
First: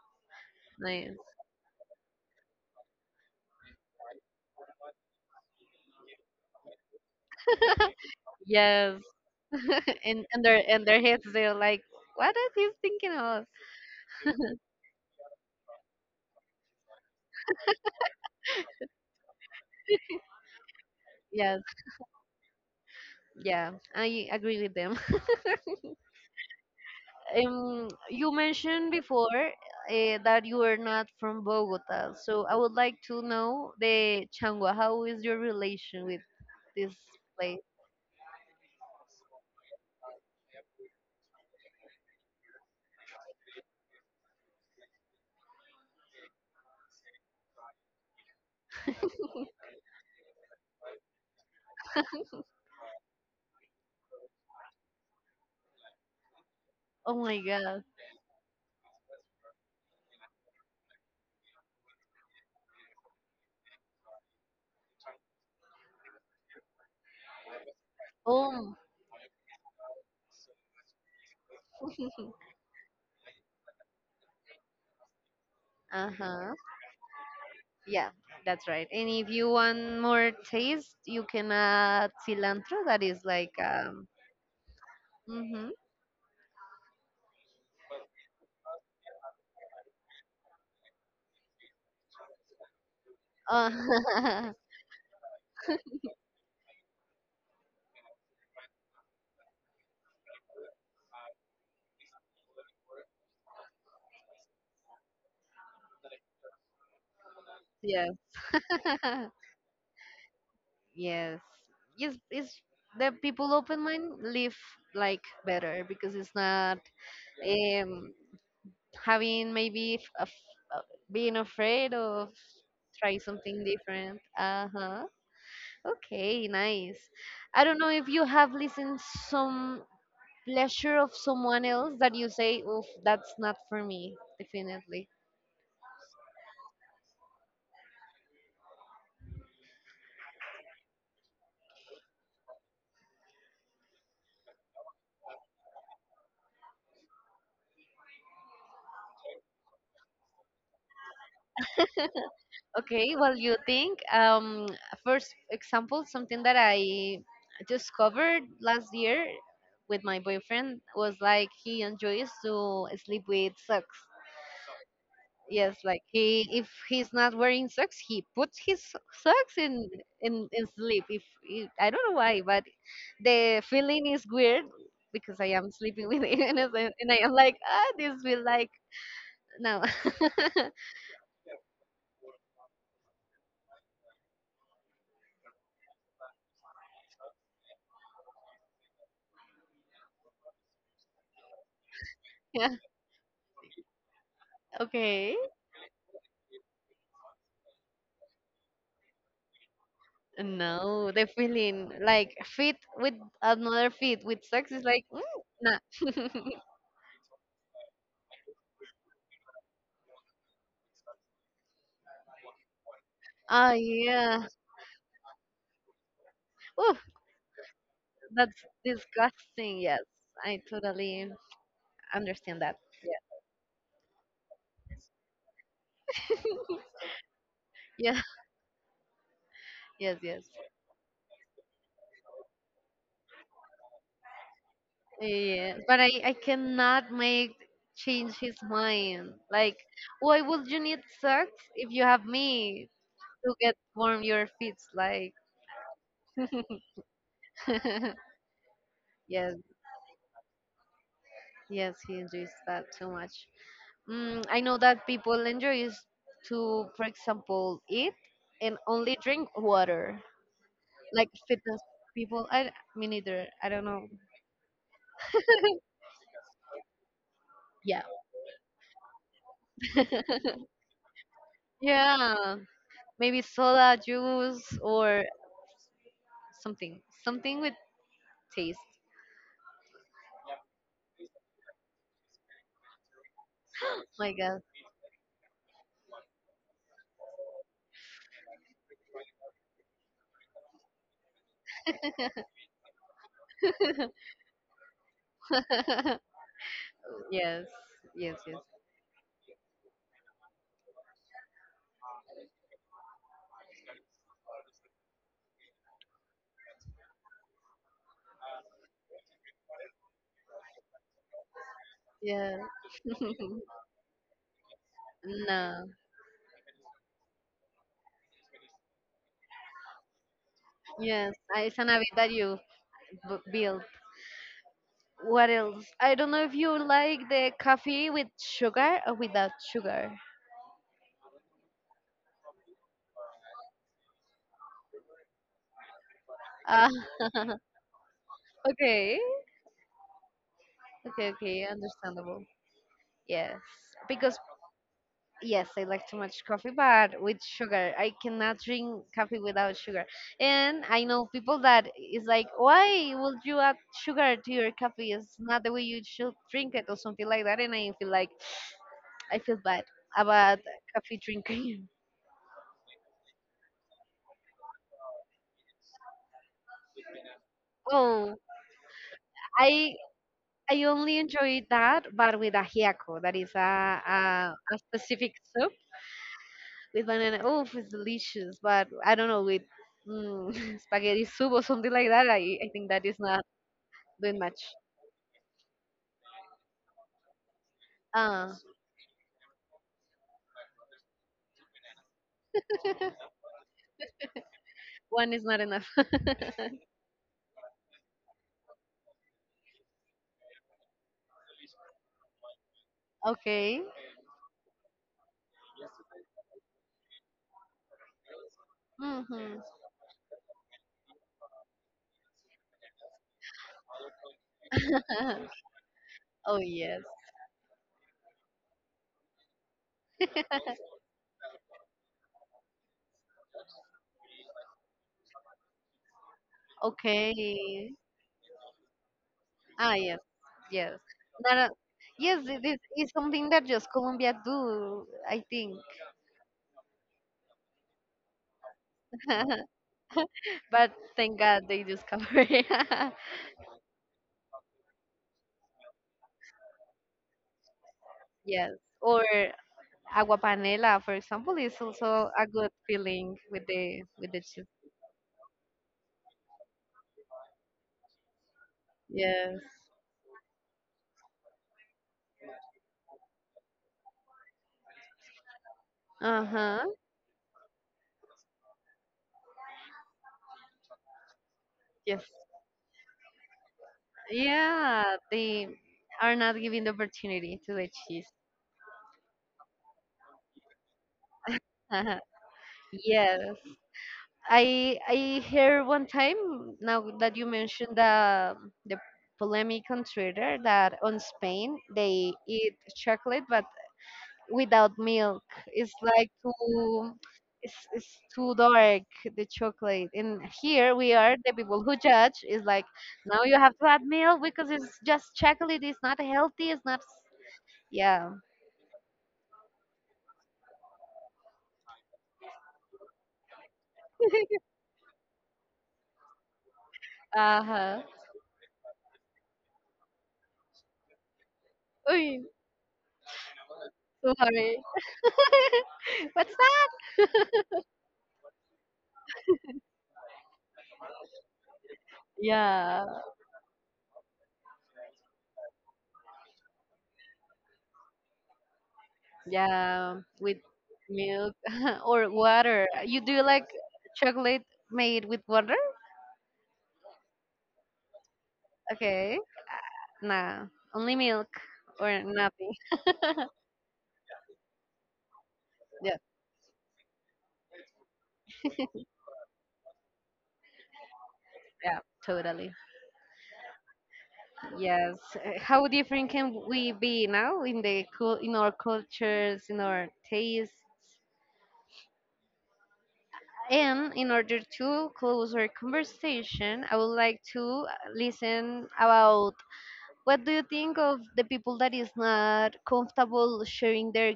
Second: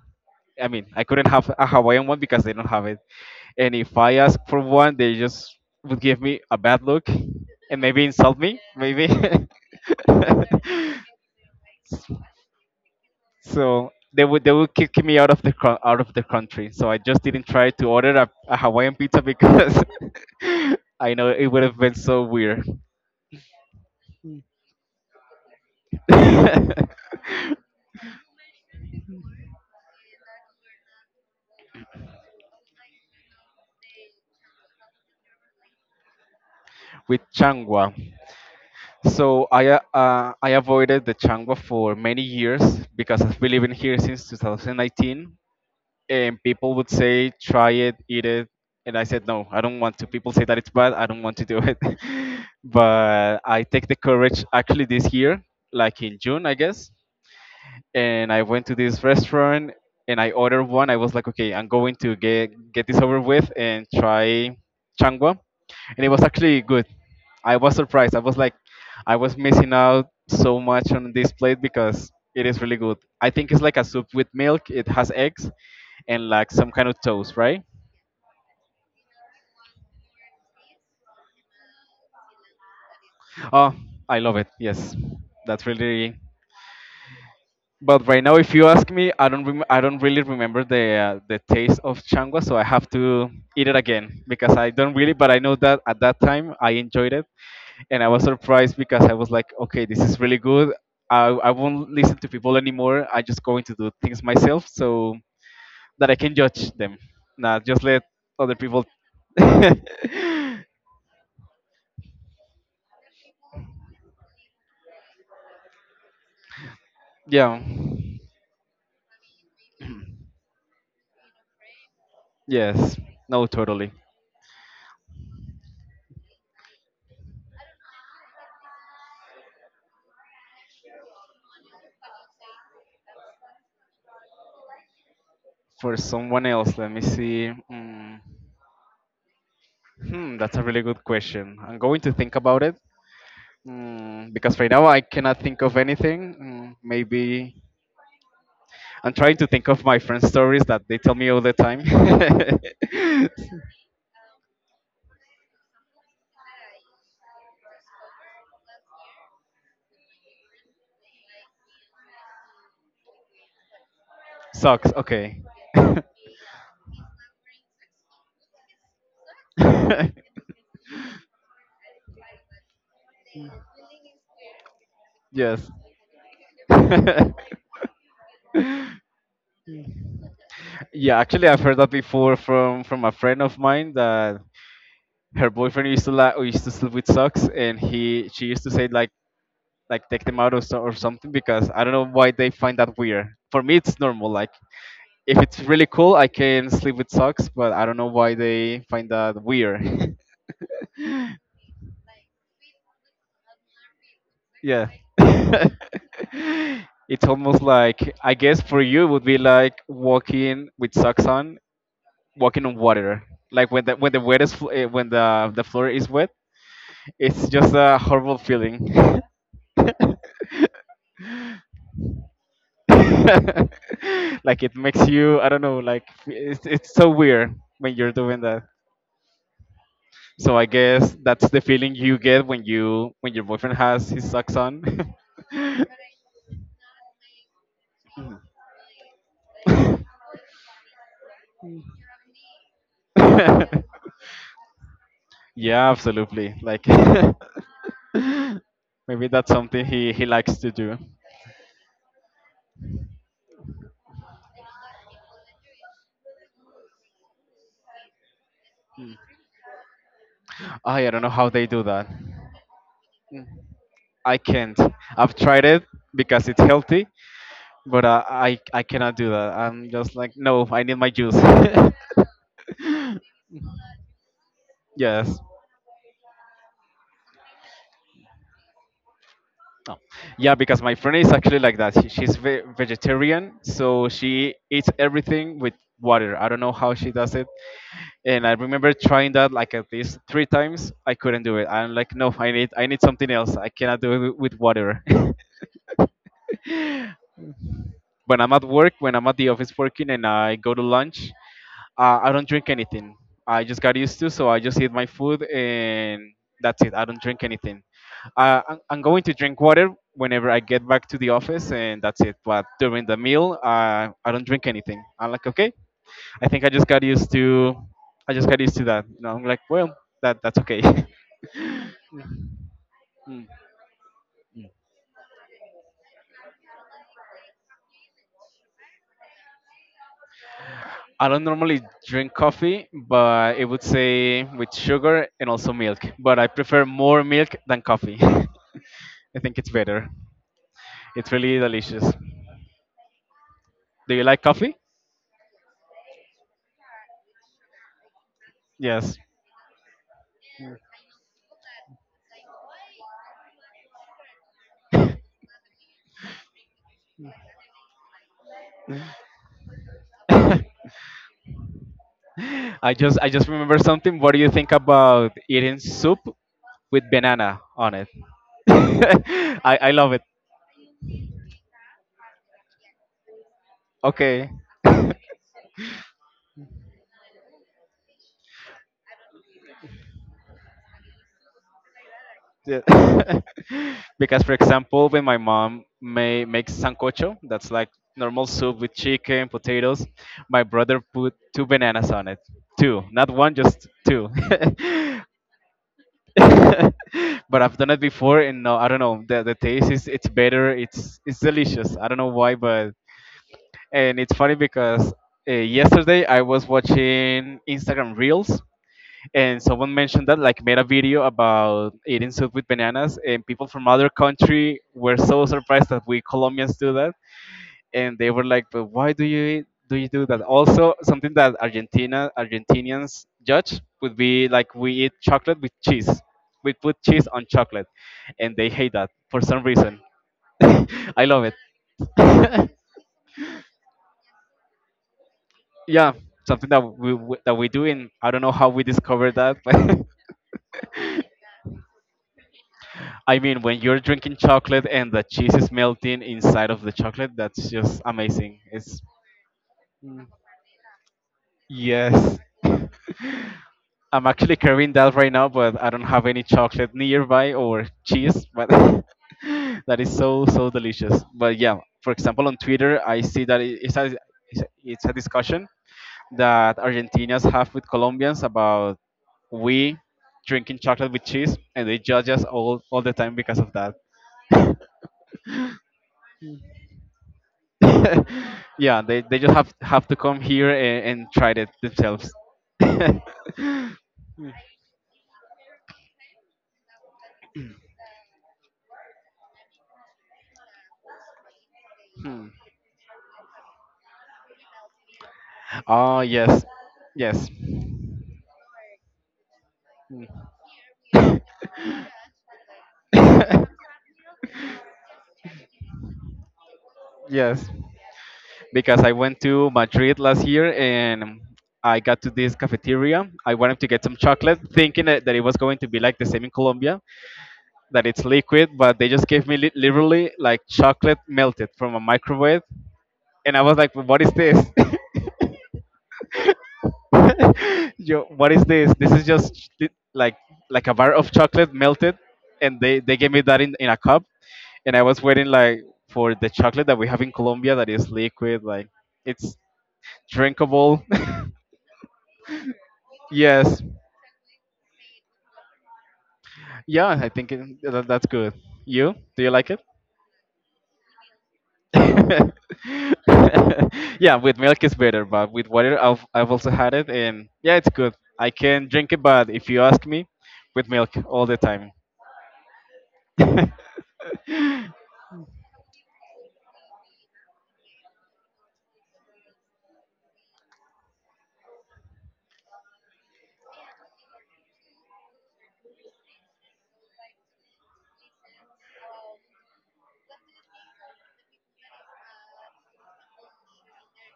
Speaker 2: I mean, I
Speaker 1: Nice.
Speaker 2: couldn't have a Hawaiian one because they don't have it. And if I ask for one, they just would give me a bad look and maybe insult me,
Speaker 1: Yes.
Speaker 2: maybe.
Speaker 1: And their heads they're like, what are you thinking of?
Speaker 2: So they would kick me out of the out of the country. So I just didn't try to order a Hawaiian pizza because I know it
Speaker 1: Yes,
Speaker 2: would have been so weird
Speaker 1: yeah. I agree with them. You mentioned before that you are not from Bogota, so I would like to know the Changua. How is your relation with this
Speaker 2: with
Speaker 1: place?
Speaker 2: changwa. So I avoided the changwa for many years because I've been living here since 2019. And people would say try it, eat it, and I said no, I don't want to. People say that it's bad, I don't want to do it. But I take the courage actually this year, like in June I guess,
Speaker 1: Oh my God.
Speaker 2: and I went to this restaurant and I ordered one. I was like, okay, I'm going to get this over with and try changwa, and it was actually good. I was surprised. I was like,
Speaker 1: Oh,
Speaker 2: I was missing out so much on this plate because it is really good. I think it's like a soup with milk. It has eggs and like
Speaker 1: uh-huh.
Speaker 2: some kind of toast, right?
Speaker 1: Yeah, that's right. And if you want more taste, you can add cilantro. That is like
Speaker 2: Oh,
Speaker 1: um.
Speaker 2: I love it. Yes, that's
Speaker 1: Mm-hmm.
Speaker 2: really. But right now, if you ask me, I don't really remember the taste of changwa, so I have to eat it again
Speaker 1: Uh,
Speaker 2: because I don't really. But I know that at that time I enjoyed it and I was surprised because I was like, okay, this is really good. I won't listen to people anymore. I am just going to do things myself so that I can judge them, not just let
Speaker 1: yes.
Speaker 2: other people.
Speaker 1: Yes. Yes, it's the people open mind live like better because it's not
Speaker 2: Yeah.
Speaker 1: um having maybe being afraid of
Speaker 2: Yes.
Speaker 1: try
Speaker 2: No,
Speaker 1: something
Speaker 2: totally.
Speaker 1: different. Uh-huh. Okay, nice. I don't know if you have listened some pleasure of someone else that you say, oof, that's not for me definitely.
Speaker 2: For someone else, let me see. Mm. Hmm, that's a really good question. I'm going to think about it, because right now I cannot think of anything. Mm, maybe I'm trying to think of my friend stories that they tell me all the time.
Speaker 1: Okay, well you think, first example something that I discovered last year with my boyfriend was like he enjoys to sleep with socks.
Speaker 2: Sucks. Okay.
Speaker 1: Yes, like he if he's not wearing socks, he puts his socks in in sleep. If I don't know why, but the feeling is weird because I am
Speaker 2: Yes.
Speaker 1: sleeping with Ines and, I am like, ah, this will like no.
Speaker 2: Yeah, actually, I've heard that before from a friend of mine that her boyfriend used to sleep with socks, and he she used to say like take them out or, so, or something because I don't know why they
Speaker 1: Yeah.
Speaker 2: find that weird. For me, it's normal. Like
Speaker 1: Okay.
Speaker 2: if it's really cool, I can sleep with socks, but I don't know why they find that weird.
Speaker 1: No, the feeling like feet with another feet with socks is
Speaker 2: Yeah.
Speaker 1: like, mm, nah.
Speaker 2: It's almost like I guess for you it would be like walking with socks on, walking on water. Like
Speaker 1: Oh
Speaker 2: when the wet
Speaker 1: yeah.
Speaker 2: is when the floor is wet,
Speaker 1: Oh,
Speaker 2: it's just a horrible
Speaker 1: that's
Speaker 2: feeling.
Speaker 1: disgusting. Yes, I totally understand that.
Speaker 2: Like it makes you I don't know like it's so weird when you're
Speaker 1: Yeah.
Speaker 2: doing that,
Speaker 1: Yes, yes.
Speaker 2: so I guess that's the feeling you get when your boyfriend has his socks on.
Speaker 1: Yes, but I cannot make change his mind. Like, why would you need sex if you have me to get warm your feet? Like,
Speaker 2: Yeah, absolutely, like maybe that's
Speaker 1: yes,
Speaker 2: something he likes to do.
Speaker 1: yes, he enjoys that too much. Mm, I know that people enjoy is to, for example, eat and only drink water.
Speaker 2: I don't know
Speaker 1: Like
Speaker 2: how they
Speaker 1: fitness
Speaker 2: do that.
Speaker 1: people, I me
Speaker 2: Mm.
Speaker 1: neither. I don't know.
Speaker 2: I can't, I've tried it because it's healthy,
Speaker 1: Yeah.
Speaker 2: but I cannot do that. I'm just like no, I need my juice.
Speaker 1: Yeah, maybe soda, juice, or
Speaker 2: Yes.
Speaker 1: something. Something with taste.
Speaker 2: No. Yeah, because my friend is actually like that. She's vegetarian, so
Speaker 1: My
Speaker 2: she
Speaker 1: God.
Speaker 2: eats everything with water. I don't know how she does it. And I remember trying that like at least three times. I couldn't do it. I'm like, no, I need something else. I cannot do it with water.
Speaker 1: Yes, yes,
Speaker 2: When I'm
Speaker 1: yes.
Speaker 2: at work, when I'm at the office working, and I go to lunch, I don't drink anything. I just got used to, so I just eat my food and that's it. I don't drink anything. I'm going to drink water whenever I get back to the office, and that's it.
Speaker 1: Yeah.
Speaker 2: But during the meal, I don't drink anything. I'm like, okay.
Speaker 1: No.
Speaker 2: I think I just got used to. I just got used to that. You know, I'm like, well, that's okay.
Speaker 1: Yes, it's an habit that you
Speaker 2: Mm.
Speaker 1: build. What else? I don't know if you like the coffee with sugar or without sugar.
Speaker 2: I don't normally drink coffee, but it would say with sugar and also milk. But I prefer
Speaker 1: Ah,
Speaker 2: more milk than coffee.
Speaker 1: okay.
Speaker 2: I think it's better.
Speaker 1: Okay,
Speaker 2: It's really
Speaker 1: okay,
Speaker 2: delicious.
Speaker 1: understandable. Yes,
Speaker 2: Do you
Speaker 1: because
Speaker 2: like coffee?
Speaker 1: yes, I like too much coffee, but with sugar. I cannot drink
Speaker 2: Yes.
Speaker 1: coffee without sugar. And I know people that is like, why would you add sugar to your coffee? It's not the way you should drink it or something like that. And I feel like I feel bad about coffee drinking.
Speaker 2: I just remember something. What do you think about eating soup with banana on it?
Speaker 1: Oh,
Speaker 2: I
Speaker 1: I
Speaker 2: love it.
Speaker 1: only enjoy that, but with ajiaco. That is a,
Speaker 2: Okay.
Speaker 1: a specific soup with banana. Oh, it's delicious. But I don't know with, mm, spaghetti soup or something like that. I
Speaker 2: Yeah.
Speaker 1: think that is not. Doing
Speaker 2: Because for
Speaker 1: much.
Speaker 2: example, when my mom may makes sancocho, that's like normal
Speaker 1: Ah,
Speaker 2: soup with chicken, potatoes, my brother put two bananas on it. Two, not one, just two.
Speaker 1: one is not enough.
Speaker 2: But I've done it before, and no, I don't know. The taste is it's better. It's delicious. I don't know why, but
Speaker 1: Okay.
Speaker 2: and it's funny because yesterday I was watching Instagram Reels,
Speaker 1: Mm-hmm.
Speaker 2: and someone mentioned that like made a video about eating soup with bananas, and people from other country were so surprised that we
Speaker 1: Oh
Speaker 2: Colombians do
Speaker 1: yes.
Speaker 2: that, and they were like, "But why do you do that?" Also, something that Argentina Argentinians judge would be like we eat chocolate with cheese. We put cheese on chocolate,
Speaker 1: Okay.
Speaker 2: and they hate that for some
Speaker 1: Ah
Speaker 2: reason.
Speaker 1: yes. Yes.
Speaker 2: I love it.
Speaker 1: Not a, yes, it is it's something that just Colombia do, I think.
Speaker 2: Yeah, something that we do, and I don't know how we discovered that, but
Speaker 1: But thank God they discover it.
Speaker 2: I mean, when you're drinking chocolate and the cheese is melting inside of the chocolate, that's just amazing.
Speaker 1: Yes.
Speaker 2: It's
Speaker 1: Or agua panela, for example, is also
Speaker 2: yes.
Speaker 1: a good feeling with the
Speaker 2: I'm
Speaker 1: with the
Speaker 2: actually
Speaker 1: cheese.
Speaker 2: carrying that right now, but I don't have any chocolate nearby or cheese. But
Speaker 1: Yes.
Speaker 2: that is so delicious. But yeah, for example, on Twitter, I see that it's a discussion that
Speaker 1: Uh-huh.
Speaker 2: Argentinians have with Colombians about we drinking chocolate with cheese, and they
Speaker 1: Yes.
Speaker 2: judge us all the time because of that.
Speaker 1: Yeah, they are not giving the opportunity to the cheese.
Speaker 2: Yeah, they just have to come here and, try it
Speaker 1: Uh-huh.
Speaker 2: themselves.
Speaker 1: Yes.
Speaker 2: Mm.
Speaker 1: I heard one time now that you mentioned the polemic on Twitter that on Spain they
Speaker 2: Hmm.
Speaker 1: eat chocolate but without milk. It's
Speaker 2: Oh
Speaker 1: like
Speaker 2: yes,
Speaker 1: too
Speaker 2: yes,
Speaker 1: it's too dark the chocolate. And here we are the people who judge is like now you have to add milk because it's just chocolate. It's not healthy. It's not s-"
Speaker 2: yes.
Speaker 1: Yeah.
Speaker 2: Because I went to Madrid last year and I got to this cafeteria. I wanted to get some chocolate, thinking that it was going to be like the same in Colombia,
Speaker 1: Uh huh.
Speaker 2: that it's liquid, but they just gave me literally like chocolate melted from a
Speaker 1: Sorry.
Speaker 2: microwave, and I was like, "What is this?"
Speaker 1: What's that?
Speaker 2: Yo, what is this? This is just like a bar of chocolate melted, and they
Speaker 1: Yeah,
Speaker 2: they gave me that in a cup, and I was waiting like for the chocolate that we have in Colombia that is liquid, like it's
Speaker 1: yeah, with
Speaker 2: drinkable.
Speaker 1: milk or water. You do like
Speaker 2: Yes,
Speaker 1: chocolate made with water?
Speaker 2: yeah, I think that's good. You,
Speaker 1: Okay,
Speaker 2: do you like it?
Speaker 1: nah, only milk or nothing.
Speaker 2: Yeah, with milk is better, but with water,
Speaker 1: Yeah,
Speaker 2: I've also had it, and yeah, it's good. I can drink it, but if you ask me, with milk all the time.
Speaker 1: yeah, totally. Yes. How different can we be now in the cul in our cultures, in our tastes? And in order to close our conversation, I would like to listen about, what do you think of the people that is not comfortable sharing their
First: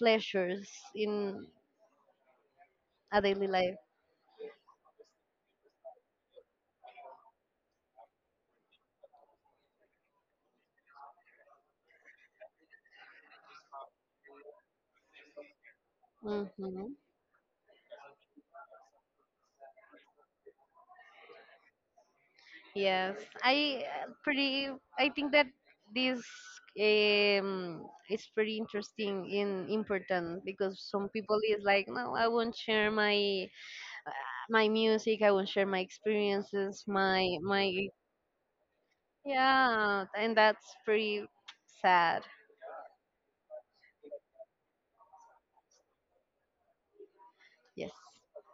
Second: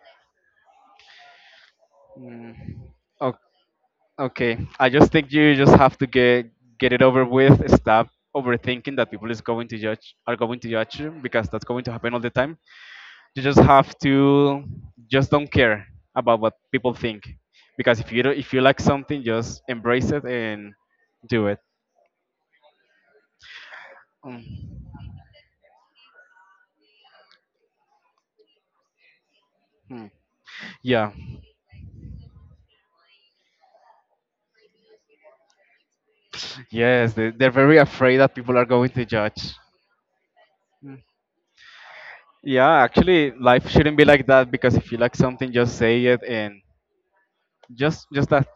Speaker 1: pleasures in
Speaker 2: Mm,
Speaker 1: a
Speaker 2: o-
Speaker 1: daily life?
Speaker 2: okay. I just think you just have to get it over with. Stop overthinking that people is going to judge are going to judge you because that's going to happen all the time. You just have to just don't care about what
Speaker 1: Hmm.
Speaker 2: people think because if you don't, if you like something, just embrace it and do it.
Speaker 1: Yes, I, pretty.
Speaker 2: Mm,
Speaker 1: I think that this um, is pretty interesting and
Speaker 2: mm.
Speaker 1: important because some
Speaker 2: Yeah.
Speaker 1: people is like, no, I won't share my music. I won't share my experiences.
Speaker 2: Yes, they,
Speaker 1: My
Speaker 2: they're very
Speaker 1: my
Speaker 2: afraid that people are going to judge.
Speaker 1: yeah, and that's
Speaker 2: Mm.
Speaker 1: pretty sad.
Speaker 2: Yeah, actually, life shouldn't be like that because if you like something, just say it and
Speaker 1: Yes,
Speaker 2: just that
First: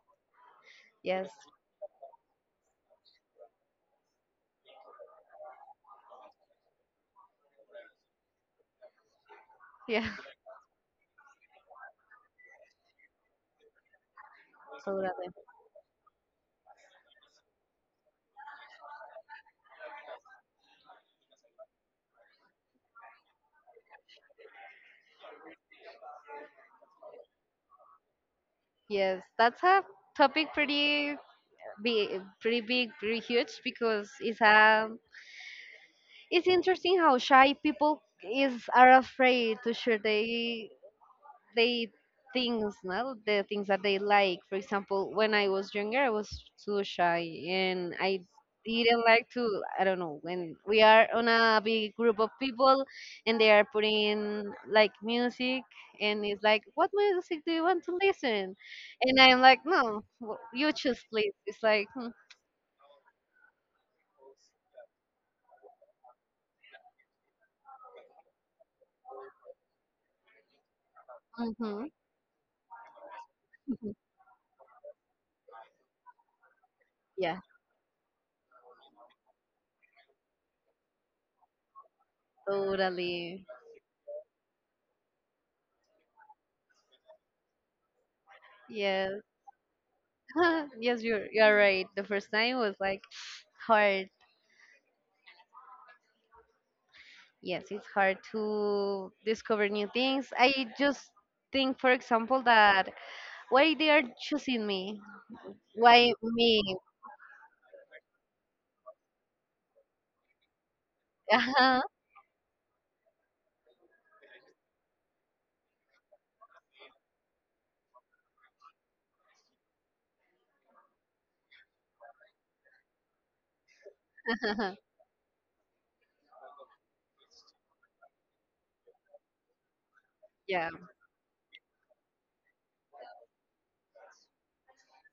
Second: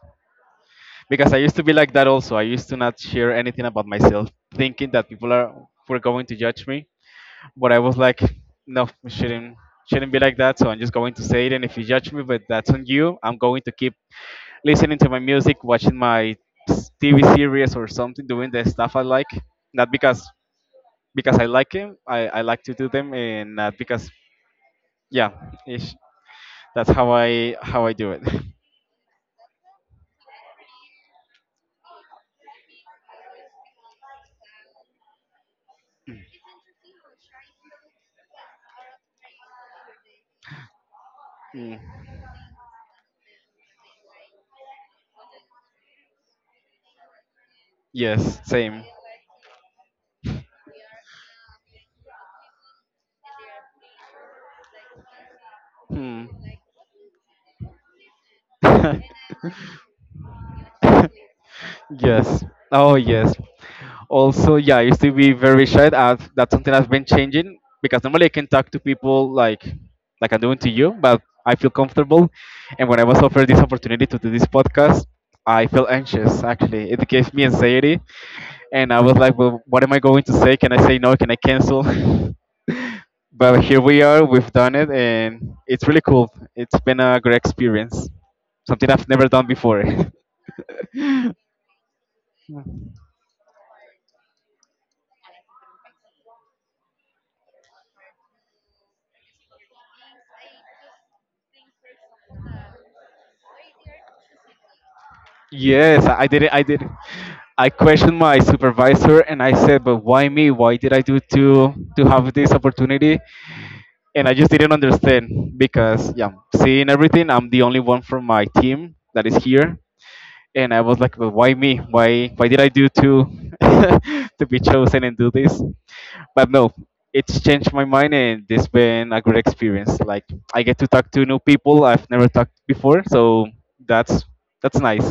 Speaker 1: yes,
Speaker 2: because I used to be like that also. I used to not share anything about myself, thinking that people are were going to judge me. But I was like, no, it
Speaker 1: yeah.
Speaker 2: shouldn't be like that. So I'm just going to say it, and if you judge me, but that's on you. I'm going to keep
Speaker 1: So
Speaker 2: listening to
Speaker 1: that.
Speaker 2: my music, watching my TV series or something, doing the stuff I like. Not because I like them, I like to do them, and not because yeah, ish. That's how I do it.
Speaker 1: Yes, that's a topic pretty big, pretty big, pretty huge because it's it's interesting how shy people is are afraid to share their
Speaker 2: Mm.
Speaker 1: they things, no, the things that they like. For example, when I was younger, I was too shy and I
Speaker 2: Yes, same.
Speaker 1: didn't like to, I don't know, when we are on a big group of people and they are putting like music, and
Speaker 2: Hmm.
Speaker 1: it's like, what music do you want to listen? And I'm like, no, you choose please, it's like
Speaker 2: Yes. Oh, yes. Also, yeah, I used to be very shy. I have that's something that's been changing because normally I can talk to people like I'm doing to you, but I feel
Speaker 1: mm-hmm.
Speaker 2: comfortable. And when I was offered this opportunity to do this podcast, I felt anxious. Actually, it gave
Speaker 1: Yeah,
Speaker 2: me anxiety, and I was like, well, what am I going to say? Can I say no? Can I cancel?
Speaker 1: totally.
Speaker 2: But here we are. We've done it, and it's really cool. It's been a great experience. Something I've
Speaker 1: Yes.
Speaker 2: never done before.
Speaker 1: Yes, you're right, the first time was like hard. Yes, it's hard to discover new things. I just think for example that why they are choosing me,
Speaker 2: Yes,
Speaker 1: why
Speaker 2: I did it.
Speaker 1: me?
Speaker 2: I did it. I questioned my supervisor, and I said, "But why me? Why did I do
Speaker 1: Uh-huh.
Speaker 2: to have this opportunity?" And I just didn't understand because, yeah, seeing everything, I'm the only one from my team that is here, and I was like, well, why me? Why did I do to to be chosen and do this? But no, it's changed my mind and it's been a great experience. Like I
Speaker 1: Yeah,
Speaker 2: get to talk to new people I've never talked before, so that's that's nice.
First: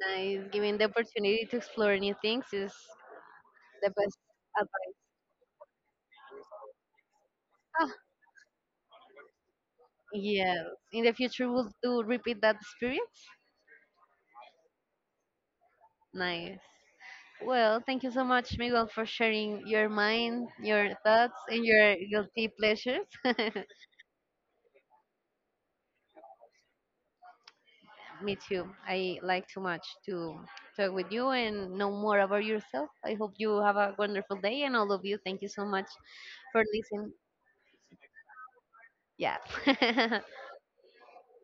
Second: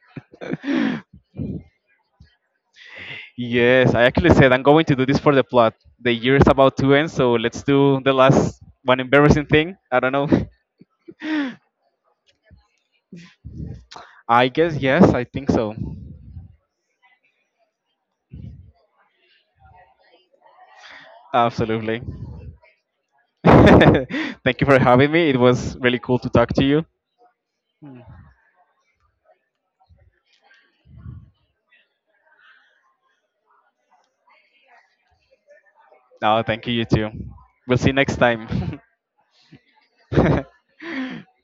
Speaker 1: nice. Giving the opportunity to explore new things is the
Speaker 2: Yes, I
Speaker 1: best
Speaker 2: actually said I'm going to
Speaker 1: advice.
Speaker 2: do this for the plot. The year is about to end, so let's do the last one embarrassing thing. I don't know.
Speaker 1: Yes, in the future we'll do repeat that experience.
Speaker 2: I guess yes, I think so.
Speaker 1: Nice. Well, thank you so much Miguel for sharing your mind, your thoughts, and your
Speaker 2: Absolutely.
Speaker 1: guilty pleasures.
Speaker 2: Thank you for having me. It was really cool to talk to you.
Speaker 1: Me too. I like too much to talk with you and know more about yourself. I hope you have a wonderful day and all of you. Thank you so much
Speaker 2: No,
Speaker 1: for
Speaker 2: thank you, you too.
Speaker 1: listening.
Speaker 2: We'll see you next time.
Speaker 1: Yeah.